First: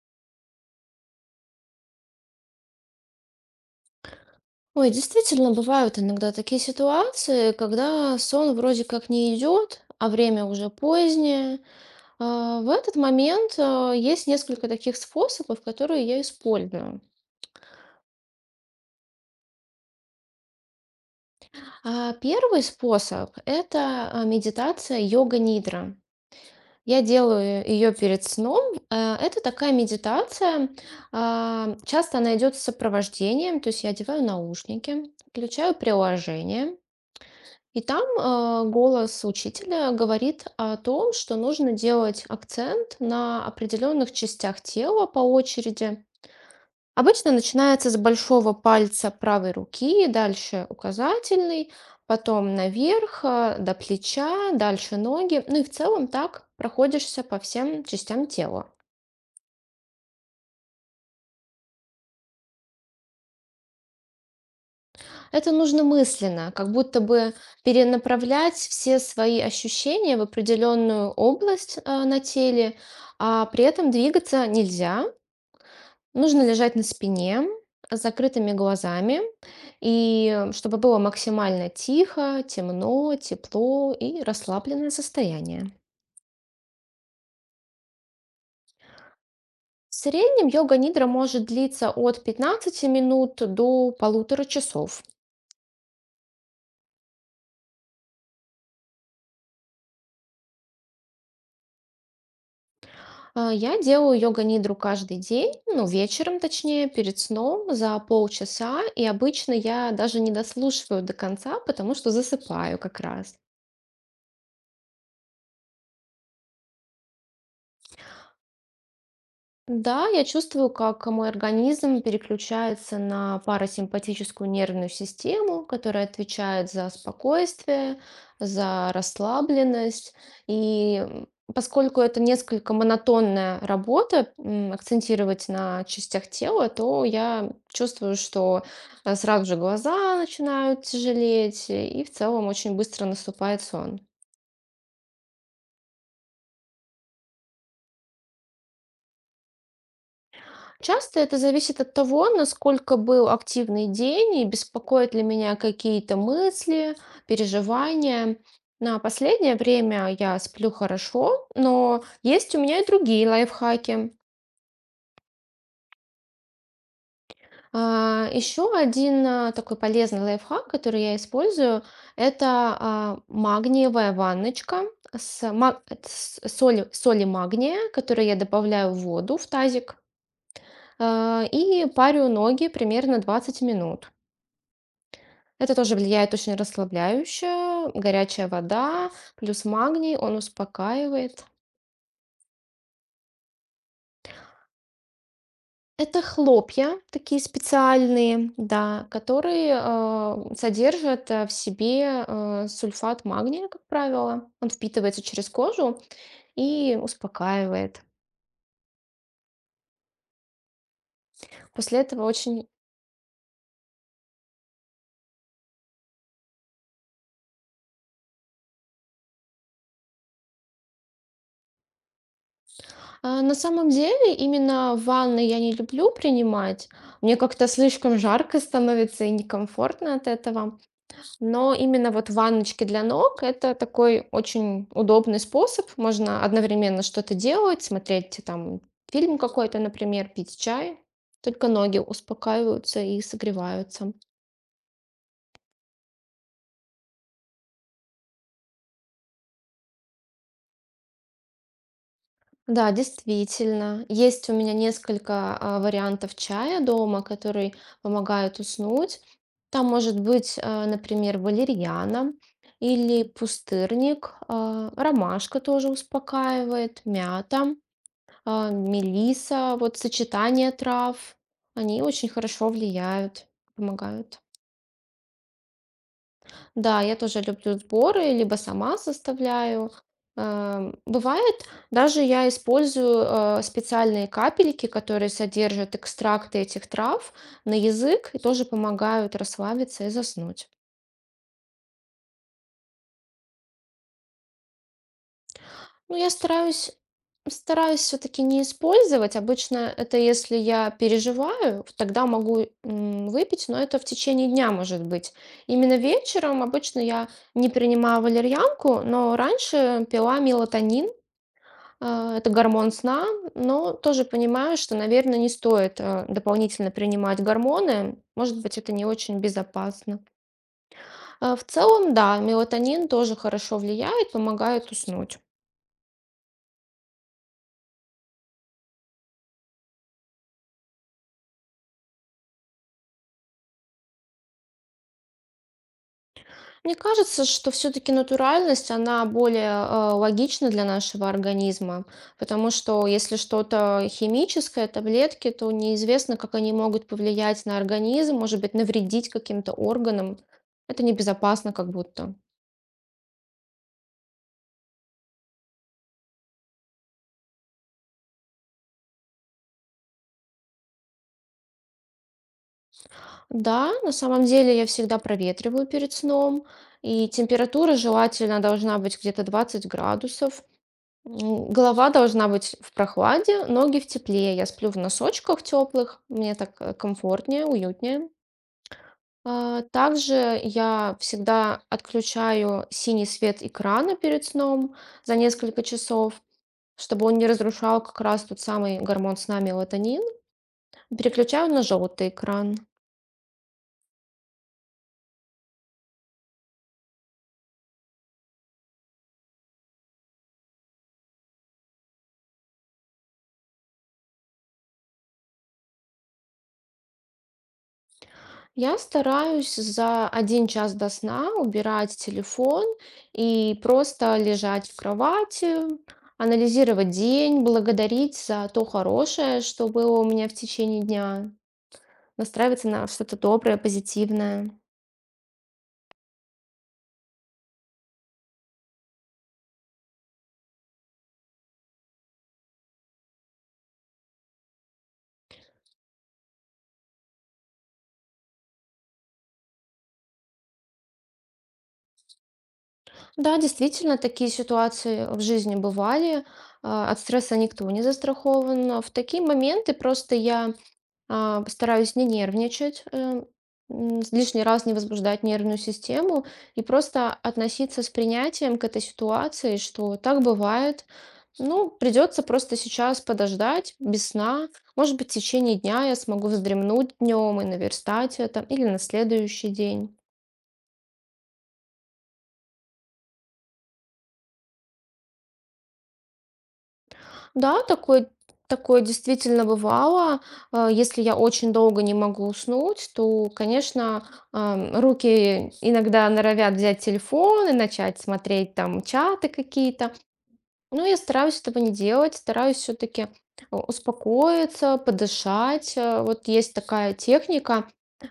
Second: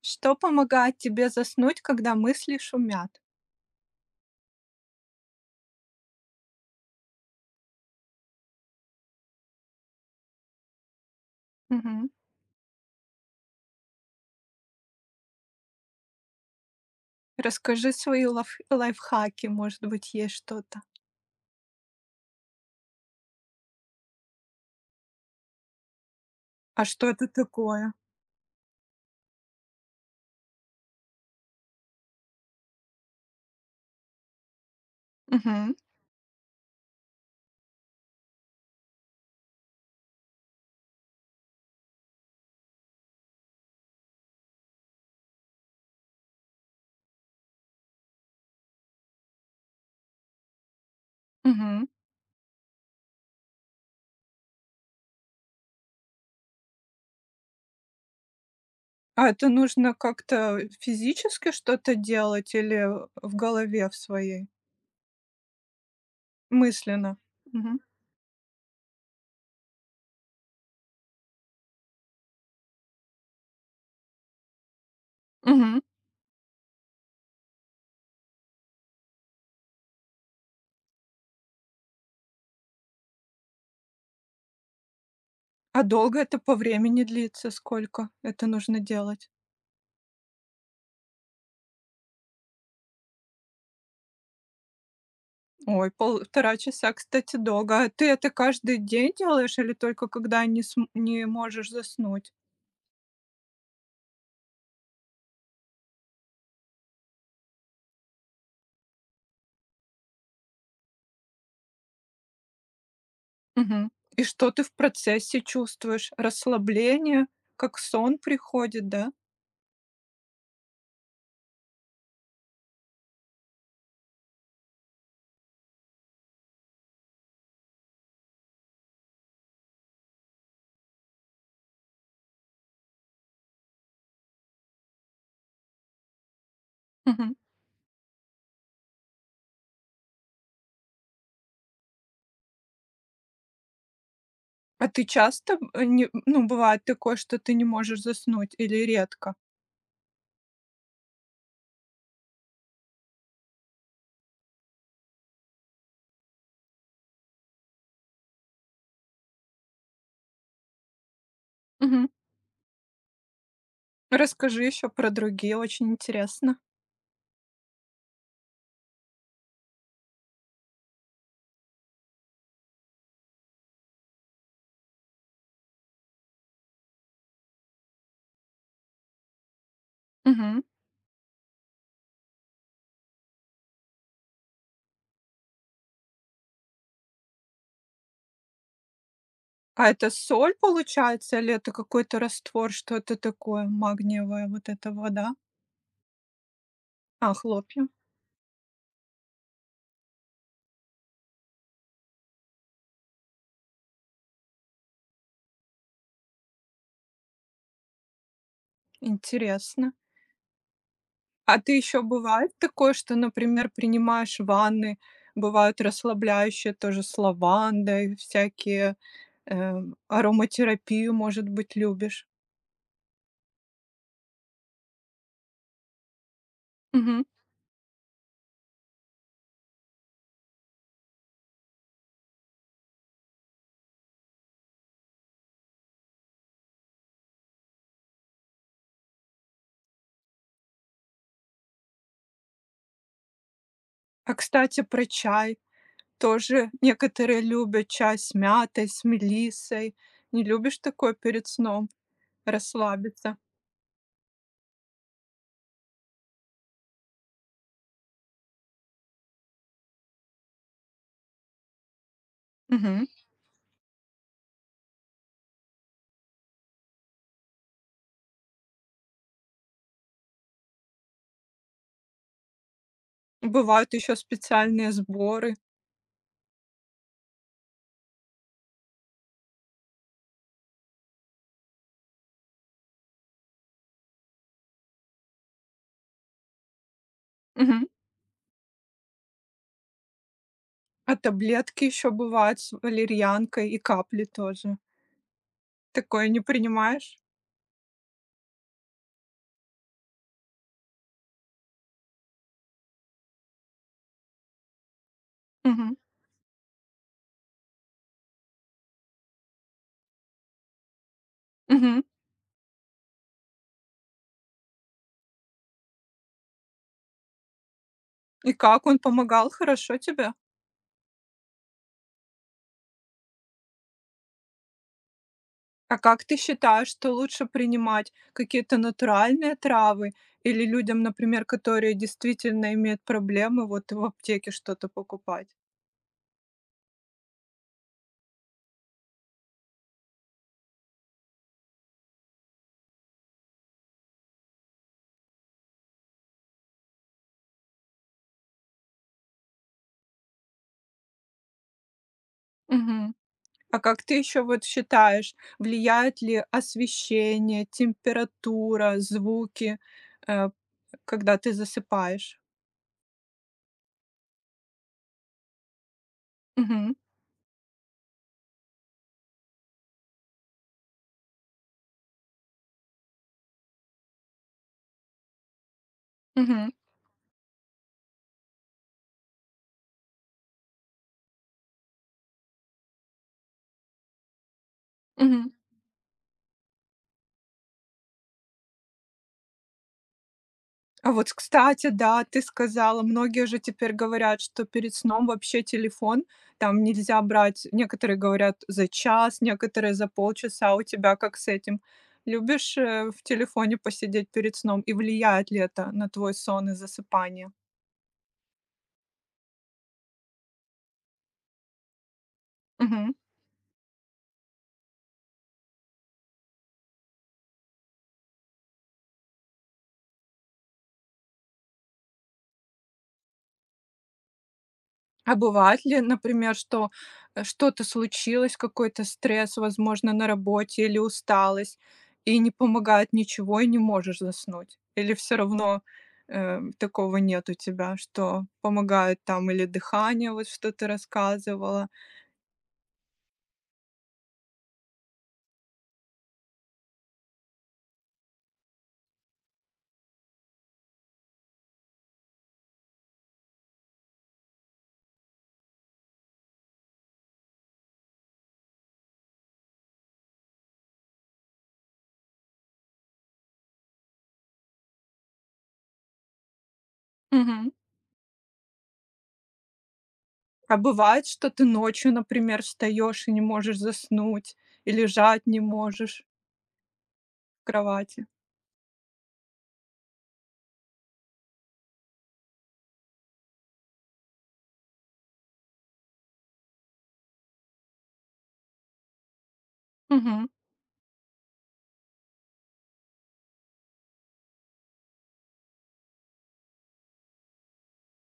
Что помогает тебе заснуть, когда мысли шумят? Ой, действительно, бывают иногда такие ситуации, когда сон вроде как не идет, а время уже позднее. Мгм. В этот момент есть несколько таких способов, которые я использую. Расскажи свои лайфхаки, может быть, есть что-то. Первый способ — это медитация йога-нидра. А Я что это делаю ее такое? перед сном. Это такая медитация. Часто она идет с сопровождением, то есть я одеваю наушники, включаю Мгм. приложение. И там, голос учителя говорит о том, что нужно делать акцент на определенных частях тела по очереди. Обычно начинается с большого пальца правой руки, дальше указательный, Мгм. потом наверх, до плеча, дальше ноги. Ну и в целом так проходишься по всем частям тела. А это нужно как-то физически что-то делать или в голове в своей, Это нужно мысленно, как будто мысленно? бы Мгм. перенаправлять все свои ощущения в определенную область на теле, а при этом двигаться нельзя. Мгм. Нужно лежать на спине с закрытыми глазами, и чтобы было максимально тихо, темно, тепло и расслабленное состояние. А долго это по времени длится? Сколько это нужно делать? В среднем йога-нидра может длиться от 15 минут до полутора часов. Ой, полтора часа, кстати, долго. А ты это каждый день делаешь или только когда не можешь заснуть? Я делаю йога-нидру каждый день, ну, вечером точнее, перед сном за полчаса, и обычно я даже не дослушиваю до конца, потому что засыпаю как раз. Мгм. И что ты в процессе чувствуешь? Расслабление, как сон приходит, да? Да, я чувствую, как мой организм переключается на парасимпатическую нервную систему, которая отвечает за спокойствие, за расслабленность. И поскольку это несколько монотонная работа, акцентировать на частях тела, то Мгм. я чувствую, что сразу же глаза начинают тяжелеть, и в целом очень быстро наступает сон. А ты часто, э, не ну, бывает такое, что ты не можешь заснуть или редко? Часто это зависит от того, насколько был активный день и беспокоят ли меня какие-то мысли, переживания. На последнее время я сплю хорошо, но Мгм. есть у меня и другие лайфхаки. Расскажи еще про другие, очень интересно. Еще один такой полезный лайфхак, который я использую, это магниевая ванночка с соли магния, которую я добавляю в воду в тазик, Мгм. И парю ноги примерно 20 минут. Это тоже влияет очень расслабляюще. Горячая вода плюс А это магний, он соль получается успокаивает. или это какой-то раствор? Что это такое? Магниевая вот эта вода? Это хлопья А, такие хлопья. специальные, да, которые содержат в себе сульфат магния, как правило. Он впитывается через кожу и успокаивает. Интересно. А ты После еще этого бывает очень... такое, что, например, принимаешь ванны, бывают расслабляющие тоже с лавандой, всякие, ароматерапию, может быть, любишь? На самом деле, именно ванны я не люблю принимать. Мгм. Мне как-то слишком жарко становится и некомфортно от этого. Но именно вот ванночки для ног — это такой очень удобный способ. Можно одновременно что-то делать, смотреть там фильм какой-то, например, пить чай. Только ноги успокаиваются и согреваются. А, кстати, про чай тоже некоторые любят чай с мятой, с мелиссой. Не любишь такое перед сном Да, расслабиться? действительно. Есть у меня несколько вариантов чая дома, который помогает уснуть. Там может быть, например, валерьяна Мгм. или пустырник, ромашка тоже успокаивает, мята. Мелиса, вот сочетание трав, они очень хорошо влияют, Бывают еще помогают. специальные сборы. Да, я тоже люблю сборы, либо сама составляю. Бывает, даже я использую специальные капельки, которые содержат экстракты этих трав на Мгм. язык и тоже помогают расслабиться и заснуть. А таблетки еще бывают с валерьянкой и капли тоже. Ну, Такое я не стараюсь принимаешь? стараюсь все-таки не использовать. Обычно это если я переживаю, тогда могу выпить, но это в течение дня может быть. Мгм. Именно вечером обычно я не принимаю валерьянку, но раньше пила мелатонин, Мгм. Это гормон сна, но тоже понимаю, что, наверное, не стоит дополнительно принимать гормоны. И Может быть, как это он не очень помогал? Хорошо безопасно. тебе? В целом, да, мелатонин тоже хорошо влияет, помогает уснуть. А как ты считаешь, что лучше принимать какие-то натуральные травы или людям, например, которые действительно имеют проблемы, вот в аптеке что-то покупать? Мне кажется, что все-таки натуральность, она более логична для нашего организма, потому что если что-то химическое, таблетки, то неизвестно, как они могут повлиять на организм, может быть, навредить каким-то органам. Это небезопасно как будто. Мгм. А как ты еще вот считаешь, влияет ли освещение, температура, звуки, э, когда ты засыпаешь? Да, на самом деле я всегда проветриваю перед сном, Мгм. и температура желательно должна быть где-то 20 градусов. Голова должна быть в прохладе, ноги в тепле. Я сплю в носочках теплых, мне Мгм. так комфортнее, уютнее. Также я всегда отключаю синий свет экрана перед сном за Мгм. несколько часов, чтобы он не разрушал как раз тот самый гормон сна мелатонин. А вот, Переключаю на кстати, да, желтый ты экран. сказала, многие же теперь говорят, что перед сном вообще телефон там нельзя брать. Некоторые говорят за час, некоторые за полчаса. У тебя как с этим? Любишь в телефоне посидеть перед сном? И влияет ли это на твой сон и засыпание? Я стараюсь за 1 час до сна убирать телефон и просто лежать в кровати, анализировать день, благодарить за то хорошее, что было у меня в течение дня, настраиваться на что-то доброе, позитивное. А бывает ли, например, что, что-то случилось, какой-то стресс, возможно, на работе или усталость, и не помогает ничего, и не можешь заснуть? Или все равно, такого нет у тебя, что помогает там или дыхание, вот что ты рассказывала? Да, действительно, такие ситуации в жизни бывали. От стресса никто не застрахован. В такие моменты просто я постараюсь не нервничать, лишний раз не возбуждать нервную систему и просто относиться с принятием к этой ситуации, что так бывает. Ну, придется просто сейчас подождать без сна. Может быть, в течение дня я смогу вздремнуть днем и Мгм. наверстать это, или на следующий день. А бывает, что ты ночью, например, встаешь и не можешь заснуть, и лежать не можешь в Да, кровати? такое действительно бывало. Если я очень долго не могу уснуть, то, конечно, руки иногда норовят взять телефон и начать смотреть там чаты какие-то. Мгм. Но я стараюсь этого не делать, стараюсь все-таки успокоиться, подышать. Вот есть такая техника,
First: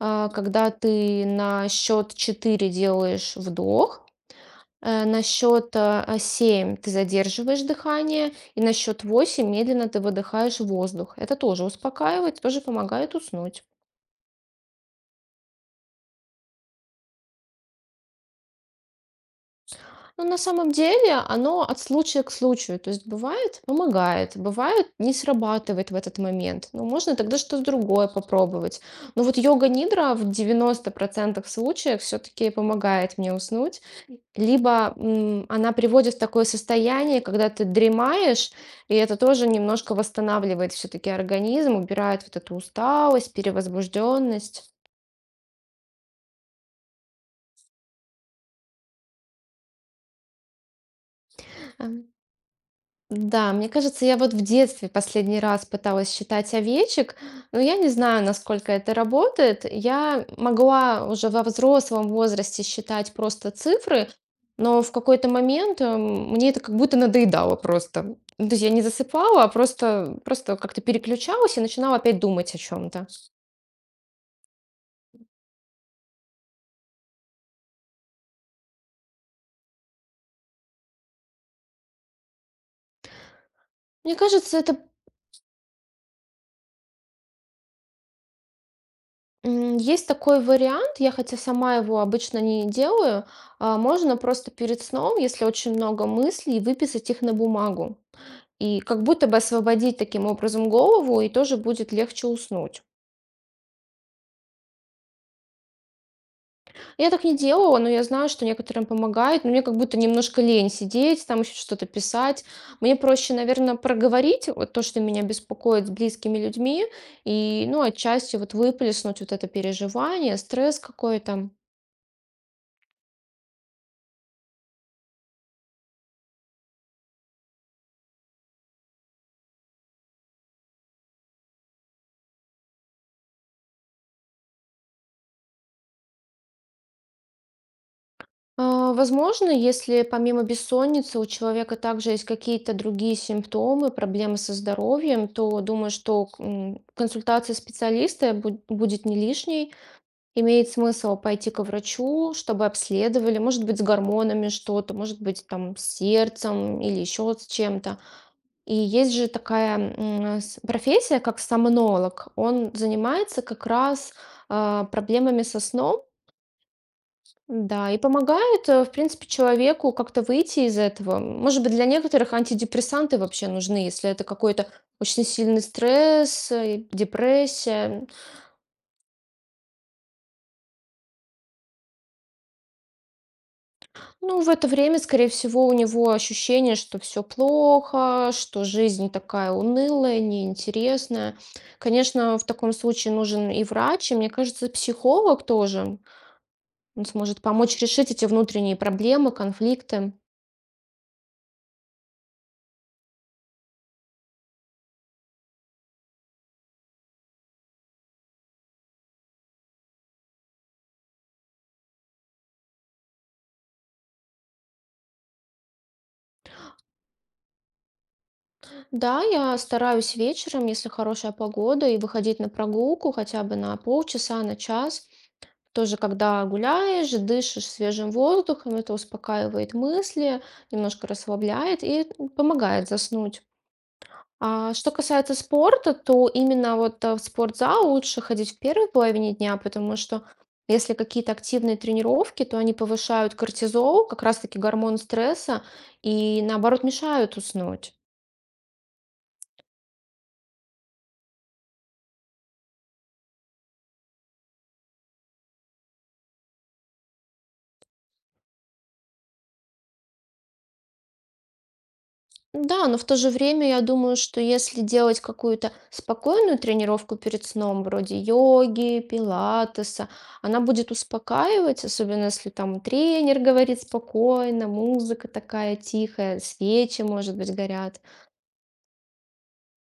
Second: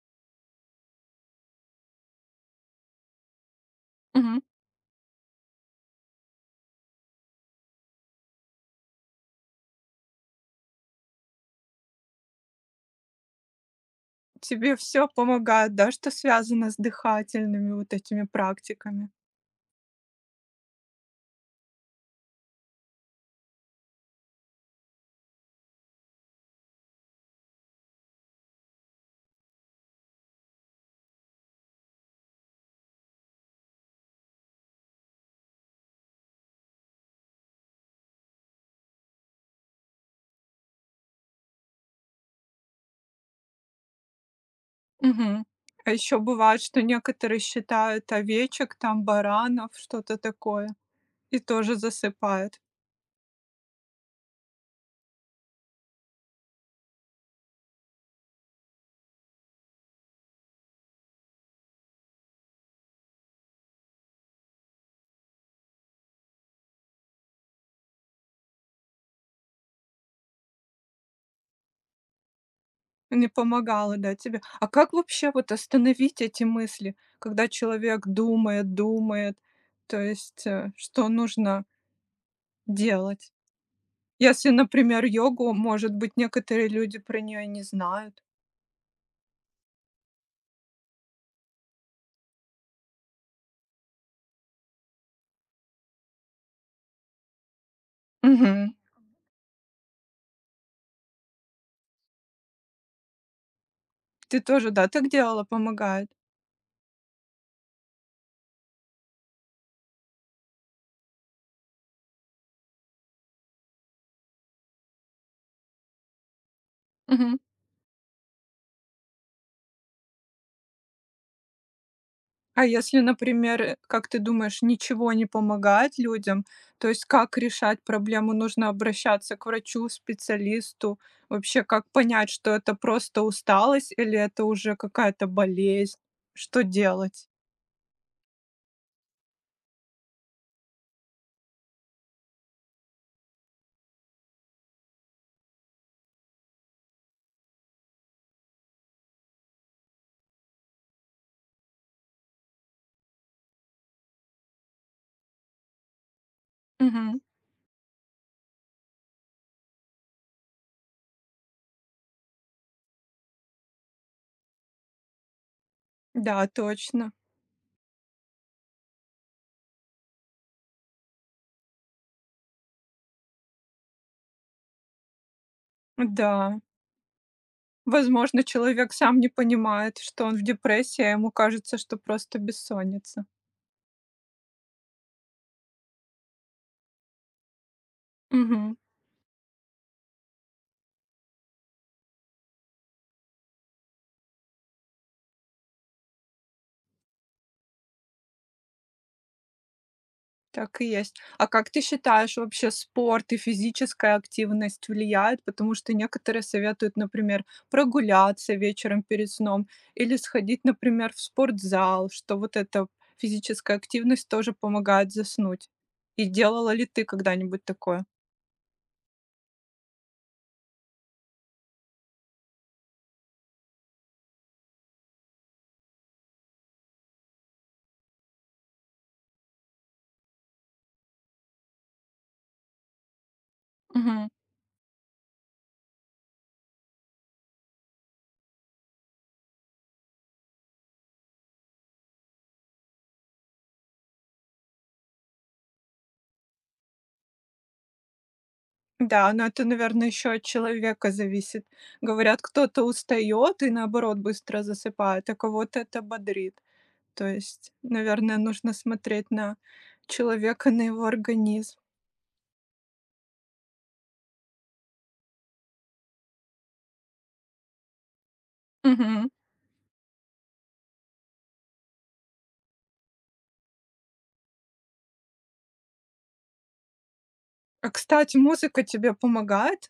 когда ты на счет 4 делаешь вдох, Мгм. На счет 7 ты задерживаешь дыхание, и на счет 8 медленно ты выдыхаешь воздух. Это тоже успокаивает, тоже помогает уснуть. Тебе все помогает, да, что связано с дыхательными вот этими практиками? Но на самом деле оно от случая к случаю. То есть бывает помогает, бывает не срабатывает в этот момент. Но можно тогда что-то другое попробовать. Но вот йога-нидра в 90% случаев все-таки помогает мне уснуть. Либо, она приводит в такое состояние, когда ты дремаешь, и это тоже немножко восстанавливает все таки организм, убирает вот эту усталость, перевозбужденность. Мгм. А еще бывает, что некоторые считают овечек, там баранов, что-то такое, и тоже засыпают. Да, мне кажется, я вот в детстве последний раз пыталась считать овечек, но я не знаю, насколько это работает. Я могла уже во взрослом возрасте считать просто цифры, но в какой-то момент мне это как будто надоедало просто. Ну, то есть я не засыпала, а просто как-то переключалась и начинала опять думать о чем-то. Не помогало, да, тебе? А как вообще вот остановить эти мысли, когда человек думает, думает? То есть, что нужно делать? Мне Если, кажется, это например, йогу, может быть, некоторые люди про нее не знают. Есть такой вариант, я хотя сама его обычно не делаю, можно просто перед сном, если очень много мыслей, выписать их на бумагу. Мгм. И как будто бы освободить таким образом голову, и тоже будет легче уснуть. Ты тоже, да, так делала? Помогает? Я так не делала, но я знаю, что некоторым помогает, но мне как будто немножко лень сидеть, там еще что-то писать. Мне проще, наверное, проговорить вот то, что меня беспокоит с близкими людьми, Мгм. и, ну, отчасти вот выплеснуть вот это переживание, стресс какой-то. А если, например, как ты думаешь, ничего не помогает людям, то есть как решать проблему? Нужно обращаться к врачу, специалисту? Вообще, как понять, что это просто усталость или это уже какая-то болезнь? Что делать? Возможно, если помимо бессонницы у человека также есть какие-то другие симптомы, проблемы со здоровьем, то думаю, что консультация специалиста будет не лишней. Имеет смысл пойти к врачу, чтобы обследовали, может быть, с гормонами что-то, может быть, там, с сердцем или Мгм. еще с чем-то. И есть же такая профессия, как сомнолог. Он занимается как раз проблемами со сном, Да, точно. да, и помогают, в принципе, человеку как-то выйти из этого. Может быть, для некоторых антидепрессанты вообще нужны, если это какой-то очень сильный стресс, Да. Депрессия. Возможно, человек сам не понимает, что он в депрессии, а ему кажется, что просто бессонница. Ну, в это время, скорее всего, у него ощущение, что все плохо, что Мгм. жизнь такая унылая, неинтересная. Конечно, в таком случае нужен и врач, и, мне кажется, психолог тоже. Он сможет помочь решить эти внутренние проблемы, конфликты. Так и есть. А как ты считаешь, вообще спорт и физическая активность влияют? Потому что некоторые советуют, например, прогуляться вечером перед сном или сходить, например, в спортзал, что вот эта физическая активность тоже помогает заснуть. И делала ли ты когда-нибудь такое? Да, я стараюсь вечером, если хорошая погода, и выходить на прогулку хотя бы на полчаса, на час. Тоже, когда гуляешь, дышишь свежим воздухом, это успокаивает мысли, немножко расслабляет и помогает заснуть. Мгм. А что касается спорта, то именно вот в спортзал лучше ходить в первой половине дня, потому что если какие-то активные тренировки, то они повышают кортизол, как раз-таки гормон стресса, и наоборот мешают уснуть. Да, но это, наверное, еще от человека зависит. Говорят, кто-то устает и наоборот быстро засыпает, а кого-то это бодрит. То есть, наверное, нужно смотреть на человека, на его организм. Да, но в то же время я думаю, что если делать какую-то спокойную тренировку перед сном, вроде йоги, Мгм. пилатеса, она будет успокаивать, особенно если там тренер говорит спокойно, музыка такая тихая, свечи, может быть, А, горят. кстати, музыка тебе помогает?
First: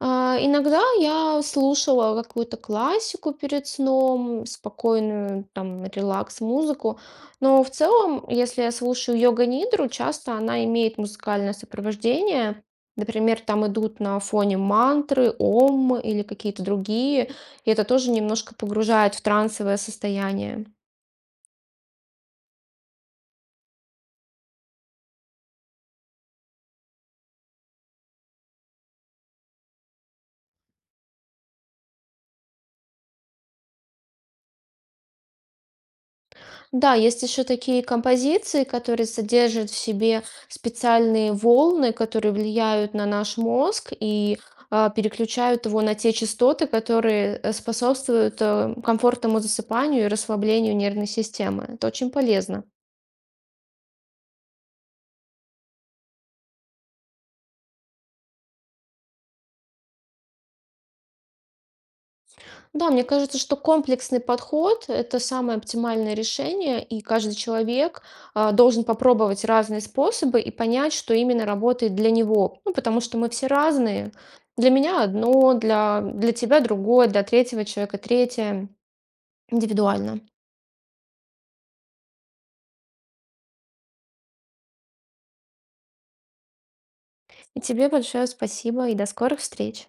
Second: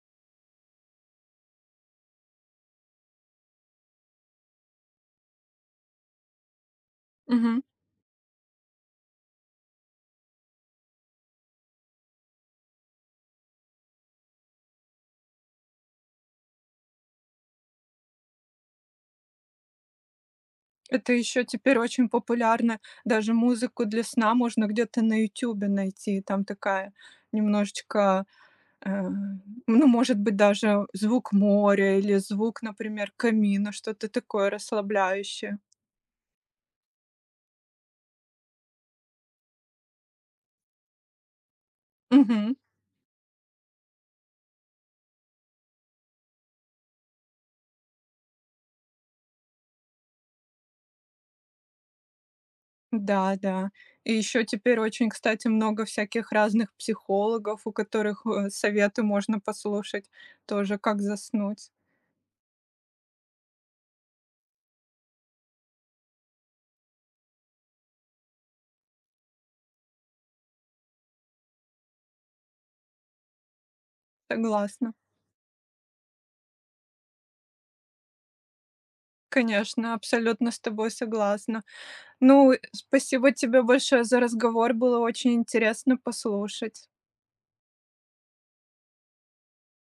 Иногда я слушала какую-то классику перед сном, спокойную, там, релакс-музыку. Мгм. Но в целом, если я слушаю йога-нидру, часто она имеет музыкальное сопровождение. Например, там идут на фоне мантры, ом или какие-то другие. И это тоже немножко погружает в трансовое состояние. Это еще теперь очень популярно. Даже музыку для сна можно где-то на "Ютубе" найти. Там такая немножечко, э, ну, может быть, даже звук моря или звук, например, камина, что-то такое расслабляющее. Да, есть еще такие композиции, которые содержат в себе специальные волны, которые Мгм. влияют на наш мозг и переключают его на те частоты, которые способствуют комфортному засыпанию и расслаблению нервной системы. Это очень полезно. Да, да. И еще теперь очень, кстати, много всяких разных психологов, у которых советы можно послушать тоже, как заснуть. Да, мне кажется, что комплексный подход — это самое оптимальное решение, и каждый человек должен попробовать разные способы и понять, что именно работает для него. Ну, потому что мы все разные. Для Согласна. меня одно, для, тебя другое, для третьего человека третье. Конечно, Индивидуально. абсолютно с тобой согласна. Ну, спасибо тебе большое за разговор, было очень интересно послушать. И тебе большое спасибо и до скорых встреч.